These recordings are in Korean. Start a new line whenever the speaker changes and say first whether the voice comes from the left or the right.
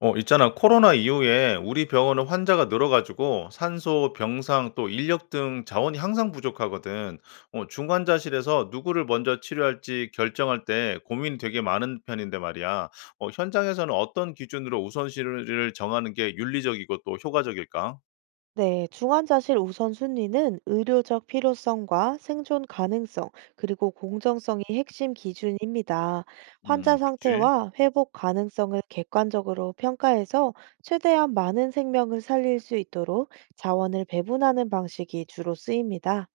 left: 있잖아. 코로나 이후에 우리 병원은 환자가 늘어가지고 산소, 병상, 또 인력 등 자원이 항상 부족하거든. 중환자실에서 누구를 먼저 치료할지 결정할 때 고민이 되게 많은 편인데 말이야. 현장에서는 어떤 기준으로 우선순위를 정하는 게 윤리적이고 또 효과적일까?
right: 네, 중환자실 우선순위는 의료적 필요성과 생존 가능성, 그리고 공정성이 핵심 기준입니다. 환자
left: 그치.
right: 상태와 회복 가능성을 객관적으로 평가해서 최대한 많은 생명을 살릴 수 있도록 자원을 배분하는 방식이 주로 쓰입니다.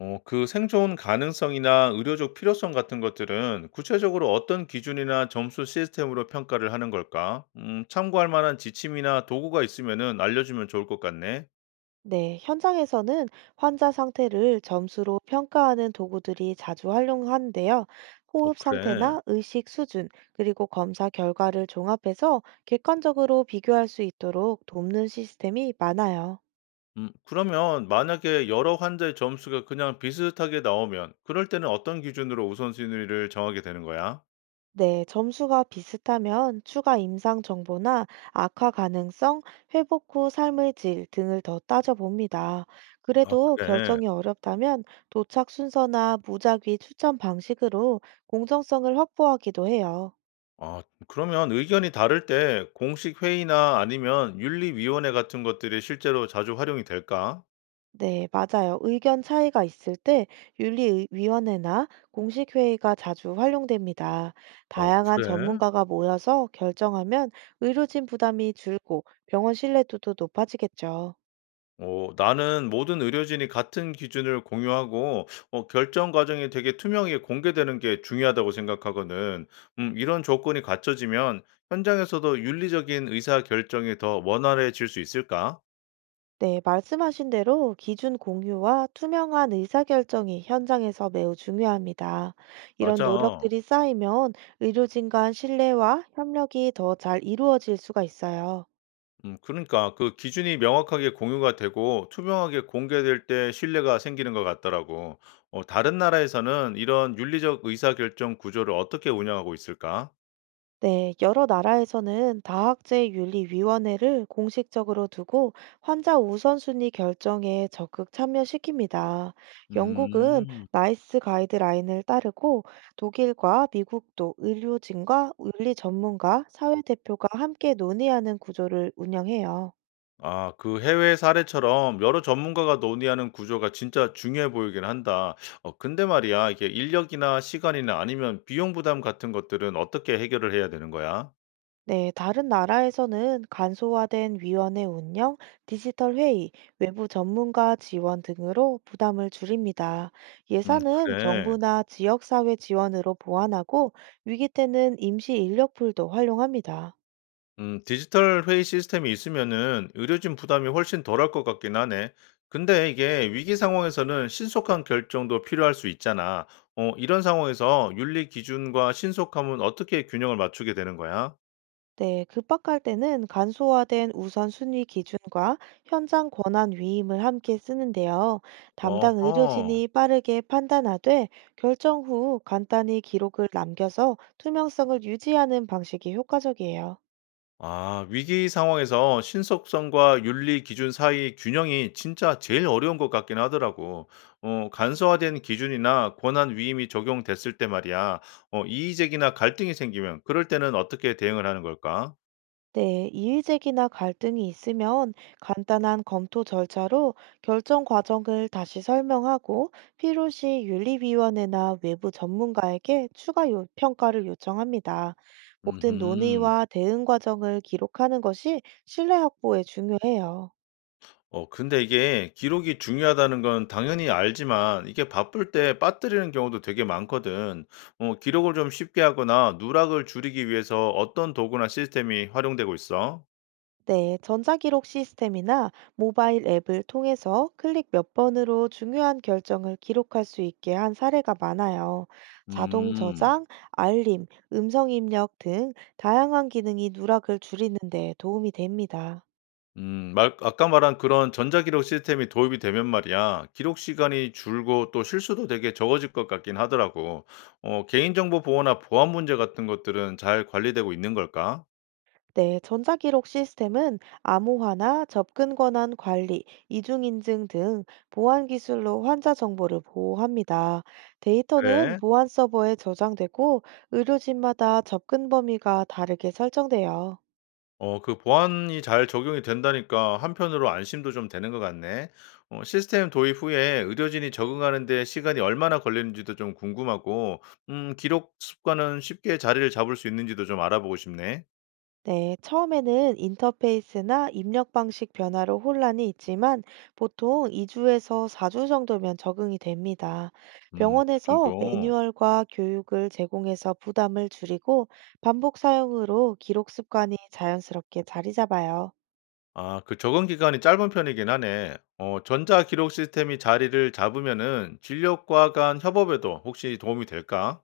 left: 그 생존 가능성이나 의료적 필요성 같은 것들은 구체적으로 어떤 기준이나 점수 시스템으로 평가를 하는 걸까? 참고할 만한 지침이나 도구가 있으면은 알려주면 좋을 것 같네.
right: 네, 현장에서는 환자 상태를 점수로 평가하는 도구들이 자주 활용하는데요.
left: 어,
right: 호흡
left: 그래.
right: 상태나 의식 수준, 그리고 검사 결과를 종합해서 객관적으로 비교할 수 있도록 돕는 시스템이 많아요.
left: 그러면 만약에 여러 환자의 점수가 그냥 비슷하게 나오면 그럴 때는 어떤 기준으로 우선순위를 정하게 되는 거야?
right: 네, 점수가 비슷하면 추가 임상 정보나 악화 가능성, 회복 후 삶의 질 등을 더 따져봅니다.
left: 아,
right: 그래도
left: 그래.
right: 결정이 어렵다면 도착 순서나 무작위 추천 방식으로 공정성을 확보하기도 해요.
left: 아, 그러면 의견이 다를 때 공식 회의나 아니면 윤리위원회 같은 것들이 실제로 자주 활용이 될까?
right: 네, 맞아요. 의견 차이가 있을 때 윤리위원회나 공식회의가 자주 활용됩니다.
left: 어,
right: 다양한
left: 그래.
right: 전문가가 모여서 결정하면 의료진 부담이 줄고 병원 신뢰도도 높아지겠죠.
left: 나는 모든 의료진이 같은 기준을 공유하고 결정 과정이 되게 투명하게 공개되는 게 중요하다고 생각하거든. 이런 조건이 갖춰지면 현장에서도 윤리적인 의사 결정이 더 원활해질 수 있을까?
right: 네, 말씀하신 대로 기준 공유와 투명한 의사결정이 현장에서 매우 중요합니다. 이런
left: 맞아.
right: 노력들이 쌓이면 의료진 간 신뢰와 협력이 더 잘 이루어질 수가 있어요.
left: 그러니까 그 기준이 명확하게 공유가 되고 투명하게 공개될 때 신뢰가 생기는 것 같더라고. 다른 나라에서는 이런 윤리적 의사 결정 구조를 어떻게 운영하고 있을까?
right: 네, 여러 나라에서는 다학제윤리위원회를 공식적으로 두고 환자 우선순위 결정에 적극 참여시킵니다. 영국은
left: 음.
right: 나이스 가이드라인을 따르고 독일과 미국도 의료진과 윤리 전문가, 사회 대표가 함께 논의하는 구조를 운영해요.
left: 아, 그 해외 사례처럼 여러 전문가가 논의하는 구조가 진짜 중요해 보이긴 한다. 근데 말이야, 이게 인력이나 시간이나 아니면 비용 부담 같은 것들은 어떻게 해결을 해야 되는 거야?
right: 네, 다른 나라에서는 간소화된 위원회 운영, 디지털 회의, 외부 전문가 지원 등으로 부담을 줄입니다. 예산은
left: 그래.
right: 정부나 지역사회 지원으로 보완하고 위기 때는 임시 인력풀도 활용합니다.
left: 디지털 회의 시스템이 있으면은 의료진 부담이 훨씬 덜할 것 같긴 하네. 근데 이게 위기 상황에서는 신속한 결정도 필요할 수 있잖아. 이런 상황에서 윤리 기준과 신속함은 어떻게 균형을 맞추게 되는 거야?
right: 네, 급박할 때는 간소화된 우선순위 기준과 현장 권한 위임을 함께 쓰는데요. 담당
left: 어허.
right: 의료진이 빠르게 판단하되 결정 후 간단히 기록을 남겨서 투명성을 유지하는 방식이 효과적이에요.
left: 아, 위기 상황에서 신속성과 윤리 기준 사이의 균형이 진짜 제일 어려운 것 같긴 하더라고. 간소화된 기준이나 권한 위임이 적용됐을 때 말이야. 이의제기나 갈등이 생기면 그럴 때는 어떻게 대응을 하는 걸까?
right: 네, 이의제기나 갈등이 있으면 간단한 검토 절차로 결정 과정을 다시 설명하고 필요시 윤리위원회나 외부 전문가에게 평가를 요청합니다. 모든
left: 음.
right: 논의와 대응 과정을 기록하는 것이 신뢰 확보에 중요해요.
left: 근데 이게 기록이 중요하다는 건 당연히 알지만 이게 바쁠 때 빠뜨리는 경우도 되게 많거든. 기록을 좀 쉽게 하거나 누락을 줄이기 위해서 어떤 도구나 시스템이 활용되고 있어?
right: 네, 전자기록 시스템이나 모바일 앱을 통해서 클릭 몇 번으로 중요한 결정을 기록할 수 있게 한 사례가 많아요. 자동
left: 음.
right: 저장, 알림, 음성 입력 등 다양한 기능이 누락을 줄이는 데 도움이 됩니다.
left: 아까 말한 그런 전자기록 시스템이 도입이 되면 말이야, 기록 시간이 줄고 또 실수도 되게 적어질 것 같긴 하더라고. 개인정보 보호나 보안 문제 같은 것들은 잘 관리되고 있는 걸까?
right: 네, 전자기록 시스템은 암호화나 접근 권한 관리, 이중인증 등 보안 기술로 환자 정보를 보호합니다. 데이터는
left: 그래.
right: 보안 서버에 저장되고 의료진마다 접근 범위가 다르게 설정돼요.
left: 그 보안이 잘 적용이 된다니까 한편으로 안심도 좀 되는 것 같네. 시스템 도입 후에 의료진이 적응하는데 시간이 얼마나 걸리는지도 좀 궁금하고, 기록 습관은 쉽게 자리를 잡을 수 있는지도 좀 알아보고 싶네.
right: 네, 처음에는 인터페이스나 입력 방식 변화로 혼란이 있지만 보통 2주에서 4주 정도면 적응이 됩니다.
left: 그
right: 병원에서
left: 정도.
right: 매뉴얼과 교육을 제공해서 부담을 줄이고 반복 사용으로 기록 습관이 자연스럽게 자리 잡아요.
left: 아 그 적응 기간이 짧은 편이긴 하네. 전자 기록 시스템이 자리를 잡으면은 진료과 간 협업에도 혹시 도움이 될까?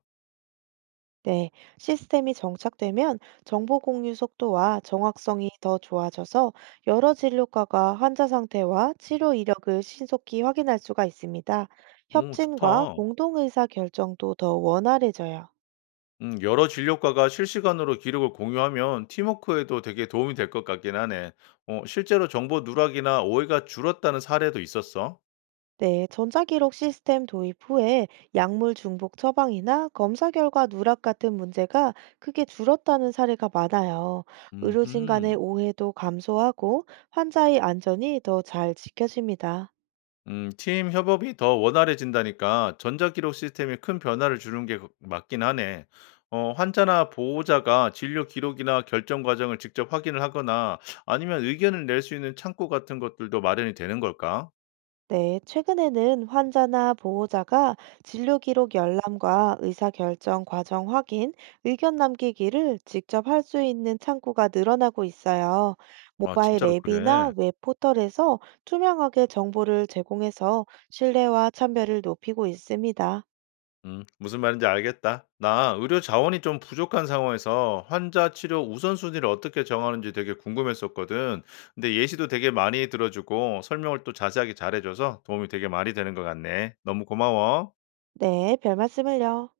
right: 네, 시스템이 정착되면 정보 공유 속도와 정확성이 더 좋아져서 여러 진료과가 환자 상태와 치료 이력을 신속히 확인할 수가 있습니다.
left: 오
right: 협진과
left: 좋다.
right: 공동 의사 결정도 더 원활해져요.
left: 여러 진료과가 실시간으로 기록을 공유하면 팀워크에도 되게 도움이 될 것 같긴 하네. 실제로 정보 누락이나 오해가 줄었다는 사례도 있었어?
right: 네, 전자기록 시스템 도입 후에 약물 중복 처방이나 검사 결과 누락 같은 문제가 크게 줄었다는 사례가 많아요. 의료진 간의
left: 음흠.
right: 오해도 감소하고 환자의 안전이 더 잘 지켜집니다.
left: 팀 협업이 더 원활해진다니까 전자기록 시스템이 큰 변화를 주는 게 맞긴 하네. 환자나 보호자가 진료 기록이나 결정 과정을 직접 확인을 하거나 아니면 의견을 낼 수 있는 창구 같은 것들도 마련이 되는 걸까?
right: 네, 최근에는 환자나 보호자가 진료 기록 열람과 의사 결정 과정 확인, 의견 남기기를 직접 할 수 있는 창구가 늘어나고 있어요.
left: 아,
right: 모바일
left: 진짜로
right: 앱이나
left: 그래.
right: 웹 포털에서 투명하게 정보를 제공해서 신뢰와 참여를 높이고 있습니다.
left: 무슨 말인지 알겠다. 나 의료 자원이 좀 부족한 상황에서 환자 치료 우선순위를 어떻게 정하는지 되게 궁금했었거든. 근데 예시도 되게 많이 들어주고 설명을 또 자세하게 잘해줘서 도움이 되게 많이 되는 것 같네. 너무 고마워.
right: 네, 별 말씀을요.